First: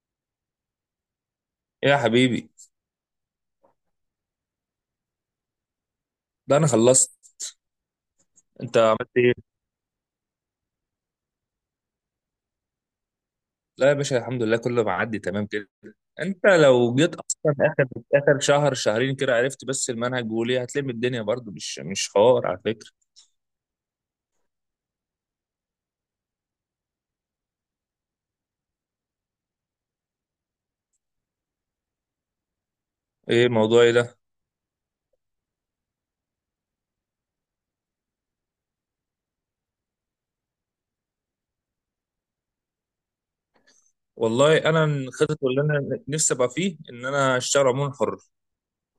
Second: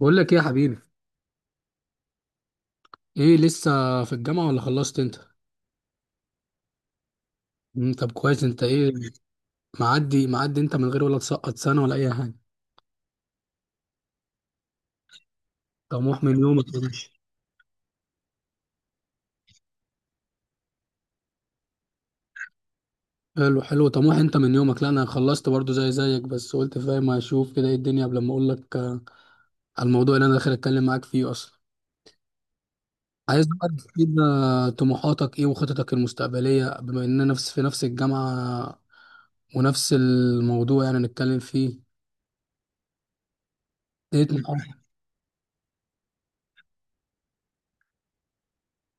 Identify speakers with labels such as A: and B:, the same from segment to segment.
A: بقول لك ايه يا حبيبي؟
B: إيه يا حبيبي؟
A: ايه لسه في الجامعة ولا خلصت انت؟
B: ده انا خلصت.
A: طب كويس، انت
B: انت
A: ايه؟
B: عملت ايه؟
A: معدي معدي، انت من غير ولا تسقط سنة ولا اي حاجة؟
B: لا يا باشا، الحمد لله كله معدي تمام كده.
A: طموح من
B: انت
A: يومك يا
B: لو
A: باشا.
B: جيت اصلا اخر اخر شهر شهرين كده عرفت بس المنهج، وليه هتلم الدنيا برضو؟ مش حوار على فكره.
A: حلو حلو، طموح انت من يومك. لا، انا خلصت برضو زي زيك، بس قلت فاهم اشوف كده ايه الدنيا قبل ما اقول لك على الموضوع اللي انا داخل اتكلم معاك فيه اصلا. عايز
B: ايه
A: بقى
B: الموضوع ايه ده؟
A: تفيدنا طموحاتك ايه وخططك المستقبلية، بما اننا في نفس الجامعة ونفس الموضوع يعني نتكلم فيه. ايه
B: والله
A: طموحاتك؟
B: انا الخطط اللي انا نفسي ابقى فيه ان انا اشتغل عموما حر.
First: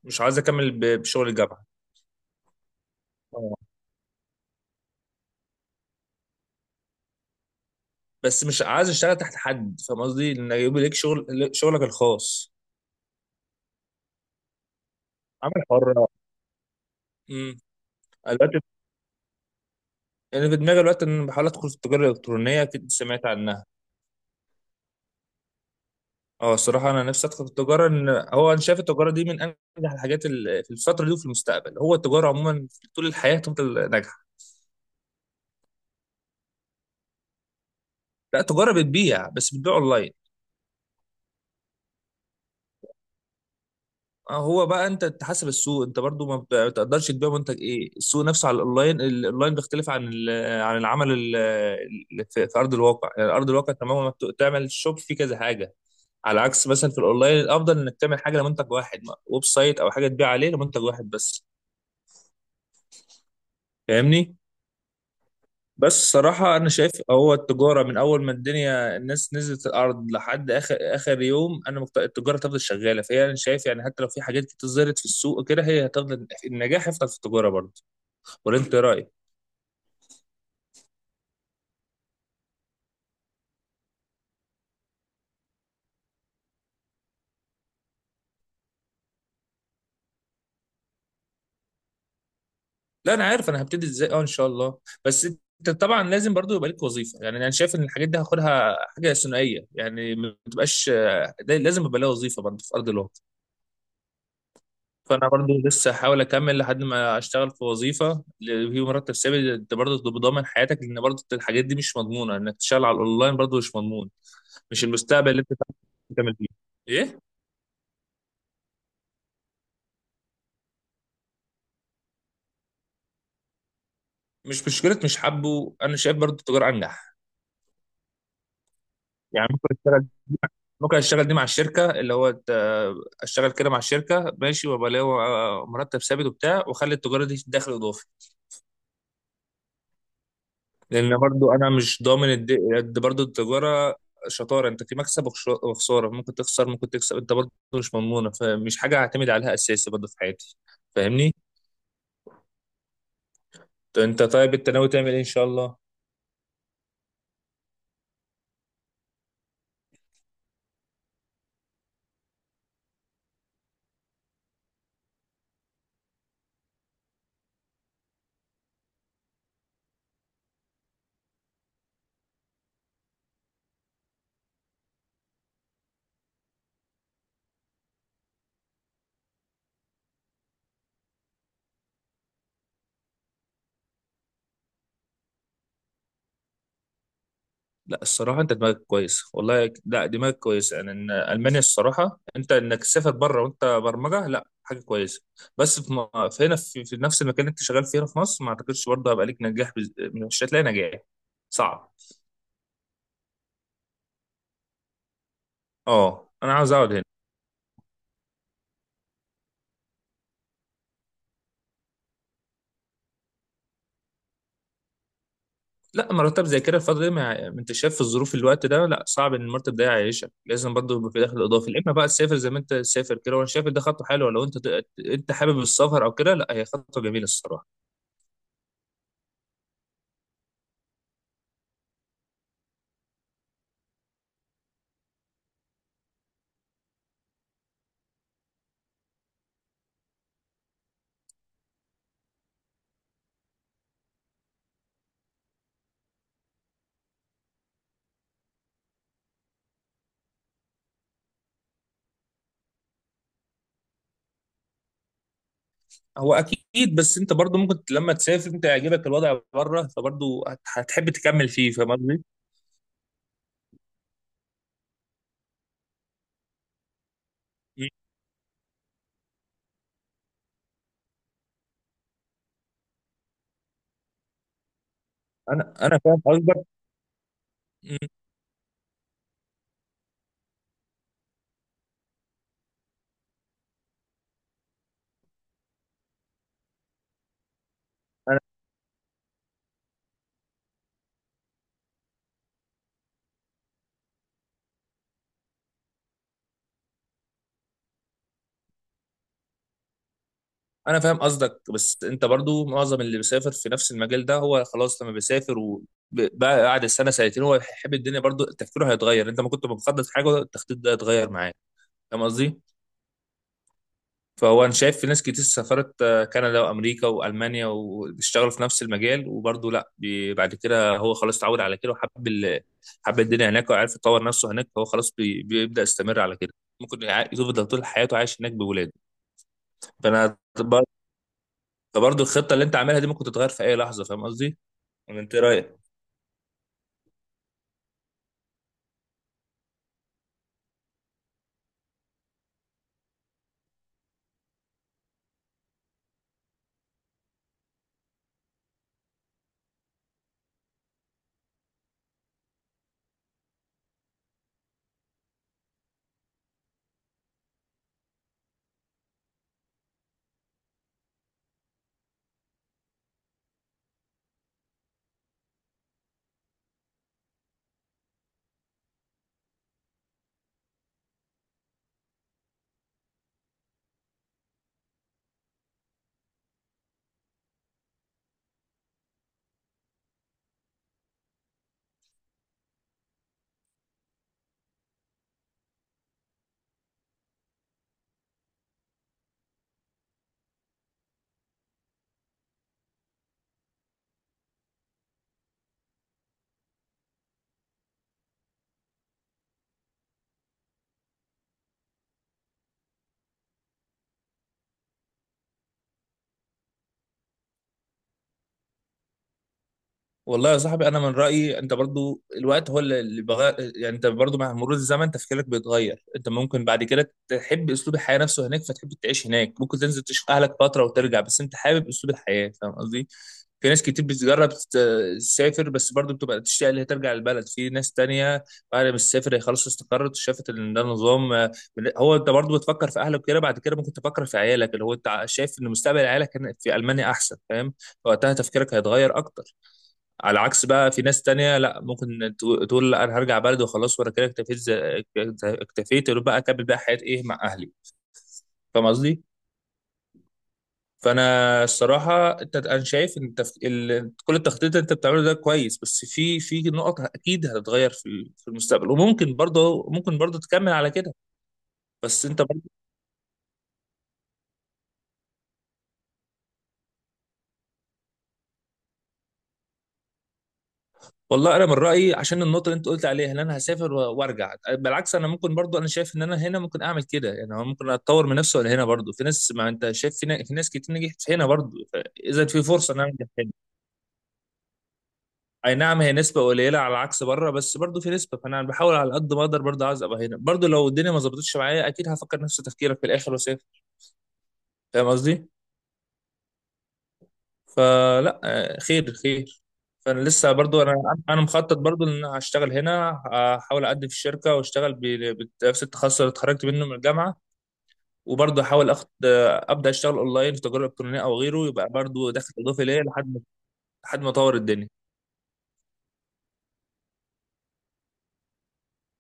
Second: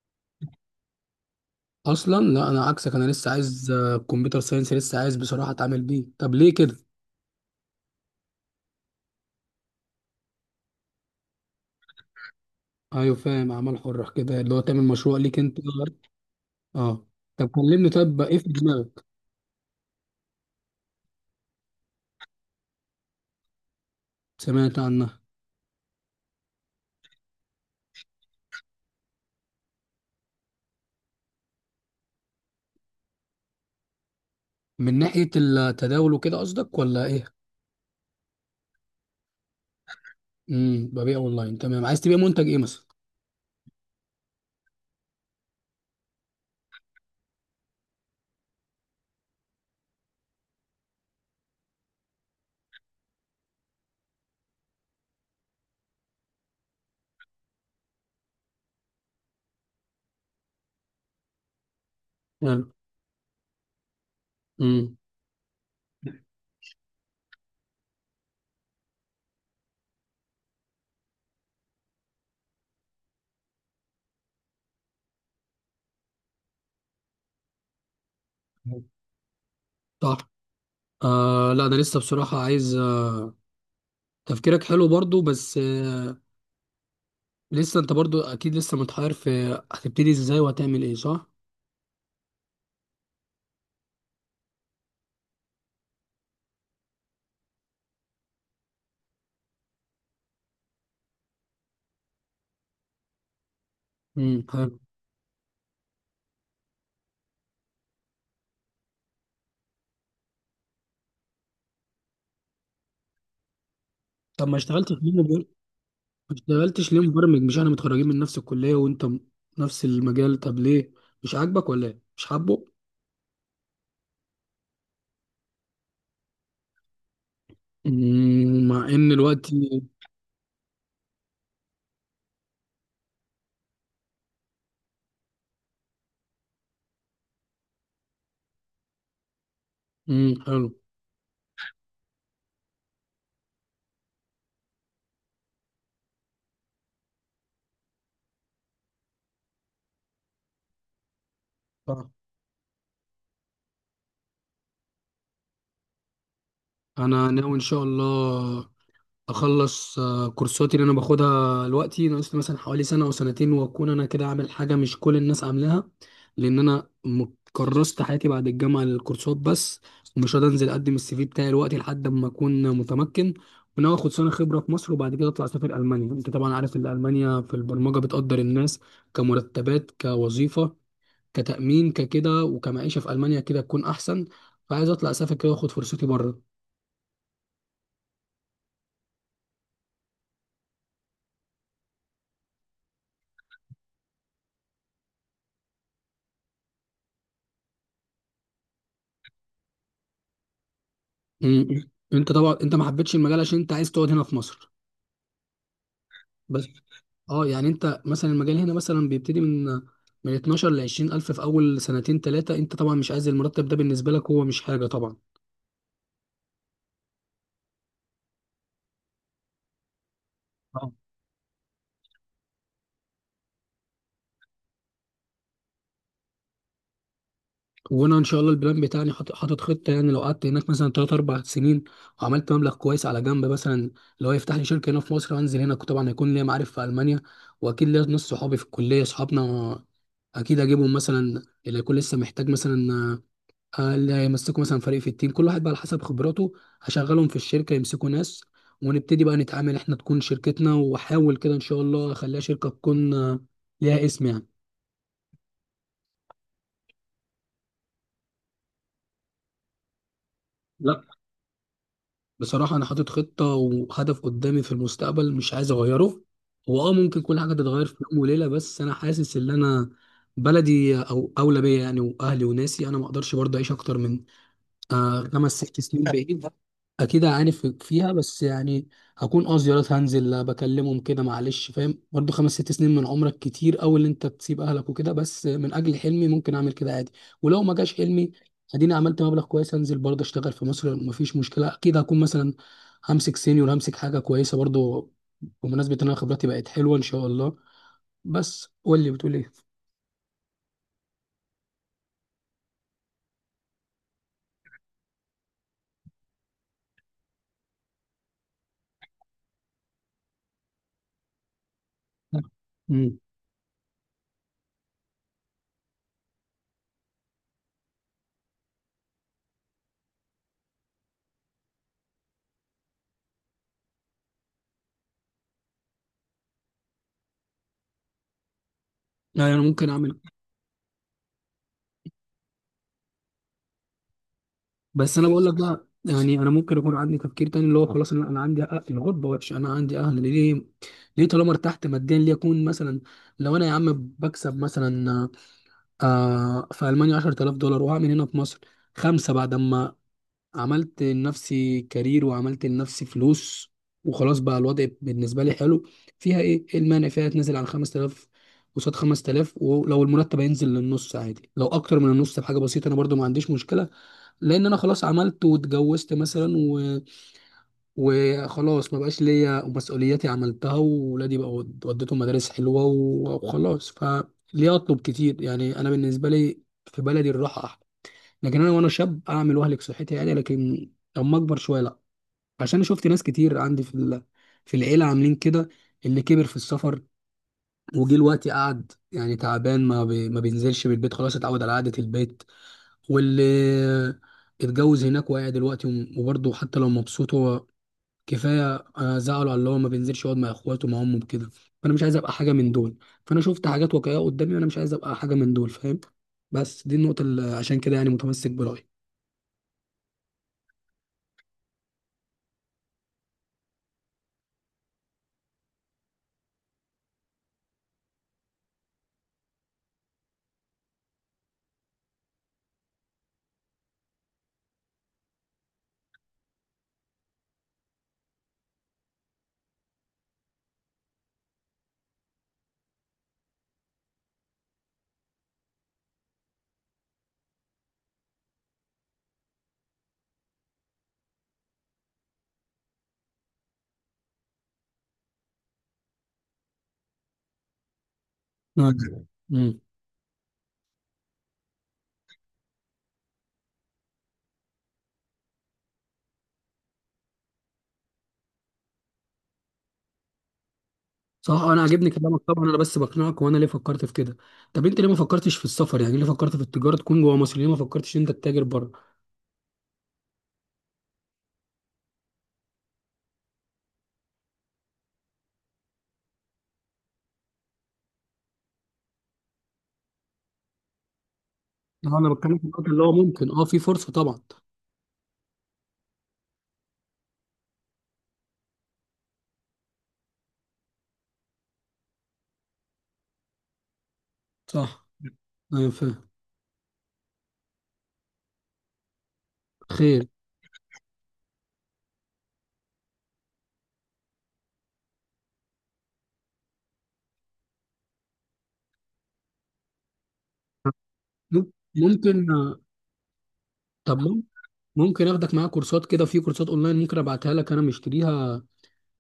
B: مش عايز اكمل بشغل الجامعه.
A: اصلا لا، انا عكسك. انا لسه
B: آه.
A: عايز كمبيوتر ساينس. لسه عايز بصراحه اتعامل بيه، طب ليه كده؟
B: بس مش عايز اشتغل تحت حد، فاهم قصدي؟ ان يبقى ليك شغل، شغلك الخاص.
A: ايوه فاهم، اعمال حره كده اللي هو تعمل مشروع ليك انت.
B: عمل حر.
A: اه. طب
B: امم
A: كلمني، طب ايه في
B: دلوقتي
A: دماغك؟
B: انا في دماغي دلوقتي ان انا بحاول ادخل في التجاره الالكترونيه، اكيد سمعت عنها.
A: سمعت عنها.
B: اه الصراحه انا نفسي ادخل التجاره، ان هو انا شايف التجاره دي من انجح الحاجات في الفتره دي وفي المستقبل. هو التجاره عموما طول الحياه تفضل ناجحه.
A: من ناحيه التداول وكده قصدك ولا ايه؟
B: لا التجاره بتبيع، بس بتبيع اونلاين.
A: ببيع اونلاين، تمام. عايز تبيع منتج ايه مثلا؟
B: اه هو بقى انت تحسب السوق، انت برضو ما بت- بتقدرش تبيع منتج ايه. السوق نفسه على الاونلاين، الاونلاين بيختلف عن عن العمل في في ارض الواقع. يعني ارض الواقع تماما ما بت- تعمل شوب فيه كذا حاجه، على عكس مثلا في الاونلاين الافضل انك تعمل حاجه لمنتج واحد، ويب سايت او حاجه تبيع عليه لمنتج واحد بس.
A: حلو.
B: فاهمني؟
A: امم.
B: بس صراحة أنا شايف هو التجارة من أول ما الدنيا الناس نزلت الأرض لحد آخر آخر يوم أنا التجارة تفضل شغالة. فهي أنا شايف يعني حتى لو في حاجات كتير ظهرت في السوق كده، هي هتفضل، النجاح هيفضل في التجارة برضه. ولا أنت إيه رأيك؟
A: صح. آه، لا، انا لسه بصراحه عايز تفكيرك حلو برضو، بس لسه انت برضو اكيد لسه متحير في هتبتدي ازاي وهتعمل ايه، صح؟
B: لا أنا عارف أنا هبتدي إزاي، أه إن شاء الله. بس أنت طبعا لازم برضه يبقى ليك وظيفة. يعني أنا شايف إن الحاجات دي هاخدها حاجة ثنائية، يعني ما تبقاش، ده لازم يبقى لها وظيفة برضه في أرض الواقع.
A: امم، حلو
B: فانا برضو لسه هحاول اكمل لحد ما اشتغل في وظيفه اللي فيه مرتب ثابت، انت برضو تبقى ضامن حياتك، لان برضو الحاجات دي مش مضمونه، انك تشتغل على الاونلاين برضو مش مضمون.
A: طب ما
B: مش
A: اشتغلتش
B: المستقبل اللي انت
A: ما
B: تعمل فيه؟
A: اشتغلتش ليه
B: ايه
A: مبرمج مش احنا متخرجين من نفس الكلية وانت م- نفس المجال طب ليه مش عاجبك ولا ايه مش حابه
B: مش مشكله؟ مش حابه. انا شايف برضو التجاره انجح.
A: مم، مع ان
B: يعني
A: الوقت
B: ممكن اشتغل، ممكن اشتغل دي مع الشركه اللي هو اشتغل كده مع الشركه، ماشي، وابقى ليا مرتب ثابت وبتاع، واخلي التجاره دي دخل اضافي.
A: مم، حلو.
B: لان برضو انا مش ضامن قد برضو التجاره شطاره، انت في مكسب وخساره، ممكن تخسر ممكن تكسب، انت برضو مش مضمونه، فمش حاجه هعتمد عليها اساسي برضو في حياتي. فاهمني؟
A: آه.
B: طب انت طيب انت ناوي تعمل ايه ان شاء الله؟
A: انا ناوي ان شاء الله اخلص كورساتي اللي انا باخدها دلوقتي، ناقص لي مثلا حوالي سنه او سنتين واكون انا كده عامل حاجه مش كل الناس عاملاها. لان انا كرست حياتي بعد الجامعه للكورسات بس. ومش هقدر انزل اقدم السي في بتاعي دلوقتي لحد ما اكون متمكن. وناوي اخد سنه خبره في مصر، وبعد كده اطلع اسافر المانيا. انت طبعا عارف ان المانيا في البرمجه بتقدر الناس كمرتبات كوظيفه كتامين ككده، وكمعيشه في المانيا كده تكون احسن. فعايز اطلع اسافر كده واخد فرصتي بره.
B: لا الصراحه انت دماغك كويس، والله لا دماغك كويس. يعني ان المانيا الصراحه انت انك تسافر بره وانت برمجه، لا حاجه كويسه. بس في, في هنا في, في نفس المكان اللي انت شغال فيه هنا في مصر، ما اعتقدش برضه هيبقى ليك نجاح مش هتلاقي نجاح.
A: مم.
B: صعب.
A: انت طبعا انت ما حبيتش المجال عشان انت عايز تقعد هنا في مصر؟
B: اه انا
A: بس
B: عاوز اقعد هنا.
A: اه، يعني انت مثلا المجال هنا مثلا بيبتدي من 12 ل 20 الف في اول سنتين 3. انت طبعا مش عايز المرتب ده، بالنسبه لك هو مش حاجه طبعا.
B: لا مرتب زي كده الفترة دي، ما انت شايف في الظروف في الوقت ده، لا صعب ان المرتب ده يعيشك. لازم
A: اه.
B: برضه يبقى في دخل اضافي، يا اما بقى تسافر زي ما انت تسافر كده. وانا شايف إن ده خطوه حلوه. لو انت انت حابب السفر او كده، لا هي خطوه جميله الصراحه.
A: وانا ان شاء الله البلان بتاعي حاطط خطه، يعني لو قعدت هناك مثلا 3 4 سنين وعملت مبلغ كويس على جنب، مثلا لو يفتح لي شركه هنا في مصر وانزل هنا، طبعا هيكون ليا معارف في المانيا واكيد ليا ناس صحابي في الكليه اصحابنا. اكيد اجيبهم مثلا اللي يكون لسه محتاج، مثلا اللي هيمسكوا مثلا فريق في التيم، كل واحد بقى على حسب خبراته هشغلهم في الشركة يمسكوا ناس ونبتدي بقى نتعامل احنا، تكون شركتنا. واحاول كده ان شاء الله اخليها شركة تكون ليها اسم يعني.
B: هو اكيد، بس انت برضه ممكن لما تسافر انت يعجبك الوضع بره، فبرضه
A: لا،
B: هتحب تكمل فيه. فاهم قصدي؟
A: بصراحة انا حاطط خطة وهدف قدامي في المستقبل، مش عايز اغيره. هو اه، ممكن كل حاجة تتغير
B: مم.
A: في يوم وليلة، بس انا حاسس ان انا بلدي او اولى بيا، يعني واهلي وناسي، انا ما اقدرش برضه اعيش اكتر من خمس
B: انا
A: ست
B: انا
A: سنين
B: فاهم
A: بعيد.
B: قصدك.
A: اكيد هعاني
B: مم.
A: فيها، بس يعني هكون زيارات هنزل بكلمهم كده. معلش فاهم، برضو 5 6 سنين من عمرك كتير اوي اللي انت تسيب اهلك وكده، بس من اجل حلمي ممكن اعمل كده عادي. ولو ما جاش حلمي، اديني عملت مبلغ كويس. انزل برضه اشتغل في مصر، مفيش مشكله، اكيد هكون مثلا همسك سينيور، همسك حاجه كويسه برضه، بمناسبه ان انا خبرتي بقت حلوه ان شاء الله. بس قول لي، بتقول ايه؟
B: انا فاهم قصدك، بس انت برضو معظم اللي بيسافر في نفس المجال ده هو خلاص لما بيسافر وبعد السنه سنتين هو يحب الدنيا، برضو تفكيره هيتغير. انت ما كنت مخطط حاجه، التخطيط ده هيتغير معاك. فاهم قصدي؟
A: امم.
B: فهو انا شايف في ناس كتير سافرت كندا وامريكا والمانيا واشتغلوا في نفس المجال، وبرضو لا بعد كده هو خلاص اتعود على كده، وحب حب الدنيا هناك، وعارف يطور نفسه هناك، فهو خلاص بيبدا يستمر على كده، ممكن يفضل طول حياته عايش هناك بولاده.
A: يعني انا ممكن اعمل.
B: فانا فبرضه الخطه اللي انت عاملها دي ممكن تتغير في اي لحظه. فاهم قصدي؟
A: بس
B: ولا
A: انا
B: انت إيه
A: بقول لك
B: رايك؟
A: بقى، يعني انا ممكن يكون عندي تفكير تاني اللي هو خلاص، انا عندي حق، الغربه وحش، انا عندي اهل، ليه؟ ليه طالما ارتحت ماديا؟ ليه اكون مثلا، لو انا يا عم بكسب مثلا في المانيا 10,000 دولار، وهعمل هنا في مصر خمسه بعد ما عملت لنفسي كارير وعملت لنفسي فلوس وخلاص، بقى الوضع بالنسبه لي حلو. فيها ايه؟ المانع فيها تنزل عن 5000 قصاد 5000؟ ولو المرتب هينزل للنص عادي، لو اكتر من النص بحاجه بسيطه انا برضو ما عنديش مشكله. لان انا خلاص عملت واتجوزت مثلا وخلاص ما بقاش ليا مسؤولياتي، عملتها، وولادي بقى وديتهم مدارس حلوه وخلاص. فليه اطلب كتير، يعني انا بالنسبه لي في بلدي الراحه احلى. لكن انا وانا شاب اعمل واهلك صحتي، عادي. لكن لما اكبر شويه لا، عشان شفت ناس كتير عندي في في العيله عاملين كده، اللي كبر في السفر وجه الوقت قعد يعني تعبان، ما بينزلش من البيت خلاص، اتعود على قعده البيت. واللي اتجوز هناك وقاعد دلوقتي، وبرضه حتى لو مبسوط هو كفايه زعله على اللي هو ما بينزلش يقعد مع اخواته مع امه كده. فانا مش عايز ابقى حاجه من دول. فانا شفت حاجات واقعيه قدامي، وانا مش عايز ابقى حاجه من دول، فاهم؟ بس دي النقطه اللي عشان كده يعني متمسك برايي.
B: والله يا صاحبي انا من رايي انت برضو الوقت هو اللي بغير. يعني انت برضو مع مرور الزمن تفكيرك بيتغير. انت ممكن بعد كده تحب اسلوب الحياه نفسه هناك فتحب تعيش هناك، ممكن تنزل تشوف اهلك فتره وترجع، بس انت حابب اسلوب الحياه. فاهم قصدي؟ في ناس كتير بتجرب تسافر بس برضو بتبقى تشتاق اللي هي ترجع البلد. في ناس تانية بعد ما تسافر هي خلاص استقرت وشافت ان ده نظام، هو انت برضو بتفكر في اهلك كده، بعد كده ممكن تفكر في عيالك، اللي هو انت شايف ان مستقبل عيالك هنا في المانيا احسن. فاهم؟ وقتها تفكيرك هيتغير اكتر، على عكس بقى في ناس تانية لا، ممكن تقول لا انا هرجع بلدي وخلاص وانا كده اكتفيت، اكتفيت يبقى بقى اكمل بقى حياتي ايه مع اهلي. فاهم
A: نعم.
B: قصدي؟
A: امم.
B: فانا الصراحه انت انا شايف ان كل التخطيط اللي انت بتعمله ده كويس، بس في في نقط اكيد هتتغير في في المستقبل، وممكن برضه ممكن برضه تكمل على كده.
A: صح. انا عاجبني
B: بس
A: كلامك
B: انت،
A: طبعا، انا بس بقنعك وانا ليه فكرت في كده. طب انت ليه ما فكرتش في السفر، يعني ليه فكرت في التجاره تكون جوه مصر، ليه ما فكرتش إن انت تتاجر بره؟
B: والله انا من رايي عشان النقطه اللي انت قلت عليها ان انا هسافر وارجع، بالعكس انا ممكن برضو، انا شايف ان انا هنا ممكن اعمل كده. يعني أنا ممكن اتطور من نفسي، ولا هنا برضو في ناس، ما انت شايف في, في ناس كتير نجحت هنا برضو
A: انا
B: اذا
A: بتكلم في
B: في
A: النقطه
B: فرصه ان
A: اللي
B: انا
A: هو
B: انجح
A: ممكن
B: هنا.
A: في فرصه طبعا.
B: اي نعم هي نسبه قليله على عكس بره، بس برضو في نسبه، فانا بحاول على قد ما اقدر برضو عايز ابقى هنا. برضو لو الدنيا ما ظبطتش معايا اكيد هفكر نفس تفكيرك في الاخر واسافر.
A: صح.
B: فاهم قصدي؟
A: ايوه فاهم.
B: فلا خير خير. فانا
A: خير.
B: لسه برضو انا مخطط برضو ان انا هشتغل هنا، احاول اقدم في الشركه واشتغل بنفس التخصص اللي اتخرجت منه من الجامعه، وبرضه احاول اخد ابدا اشتغل اونلاين في تجاره الكترونيه او غيره،
A: مم-
B: يبقى برضه
A: ممكن.
B: دخل اضافي ليا لحد ما،
A: طب
B: لحد ما اطور الدنيا.
A: ممكن اخدك معايا كورسات كده، في كورسات اونلاين ممكن ابعتها لك انا مشتريها،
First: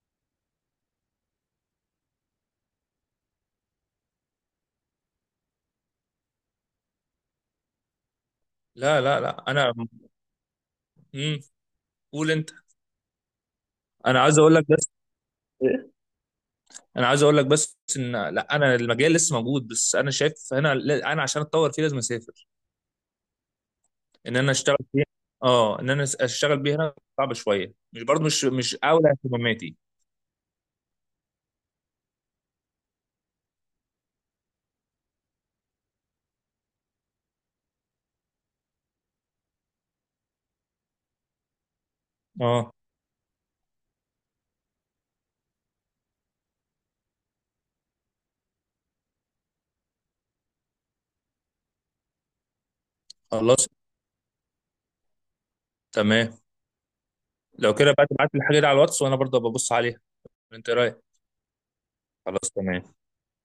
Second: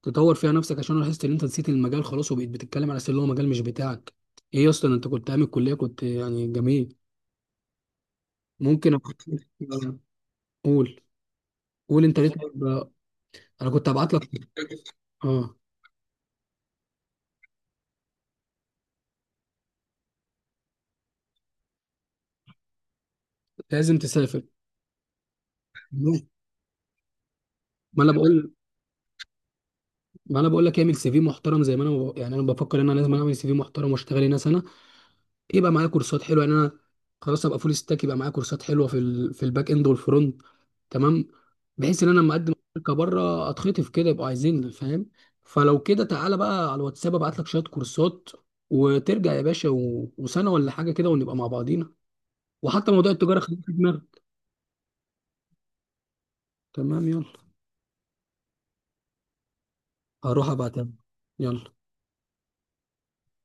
A: تطور فيها نفسك. عشان أنا لاحظت ان انت نسيت المجال خلاص، وبقيت بتتكلم على أساس ان هو مجال مش بتاعك. ايه اصلا؟ انت كنت عامل كلية كنت يعني جميل. ممكن
B: لا لا لا انا
A: قول.
B: امم
A: قول انت ليه
B: قول انت.
A: طيب. انا كنت ابعت
B: انا
A: لك.
B: عايز اقول لك بس.
A: اه.
B: إيه؟ انا عايز اقول لك بس ان لا انا المجال لسه موجود، بس انا شايف هنا لا، انا عشان اتطور فيه لازم اسافر.
A: لازم
B: ان
A: تسافر.
B: انا اشتغل فيها. اه ان انا
A: ما
B: اشتغل بيها هنا صعب شويه، مش
A: انا
B: برضه، مش
A: بقول
B: مش اولى اهتماماتي.
A: ما انا بقول لك اعمل سي في محترم، زي ما انا يعني انا بفكر ان انا لازم اعمل سي في محترم واشتغل هنا سنة. يبقى معايا كورسات حلوه، يعني انا خلاص ابقى فول ستاك، يبقى معايا كورسات حلوه في في الباك اند والفرونت. تمام. بحيث ان انا لما اقدم
B: اه.
A: شركه بره اتخطف كده، يبقوا عايزيني، فاهم؟ فلو كده تعالى بقى على الواتساب، ابعت لك شويه كورسات وترجع يا باشا وسنه ولا حاجه كده ونبقى مع بعضينا. وحتى موضوع التجاره خليه
B: خلاص
A: في دماغك.
B: تمام.
A: تمام، يلا.
B: لو كده بقى تبعت لي الحاجه دي على الواتس وانا برضه ببص عليها.
A: هروح
B: انت إيه
A: ابعتها،
B: رايك؟
A: يلا.
B: خلاص تمام.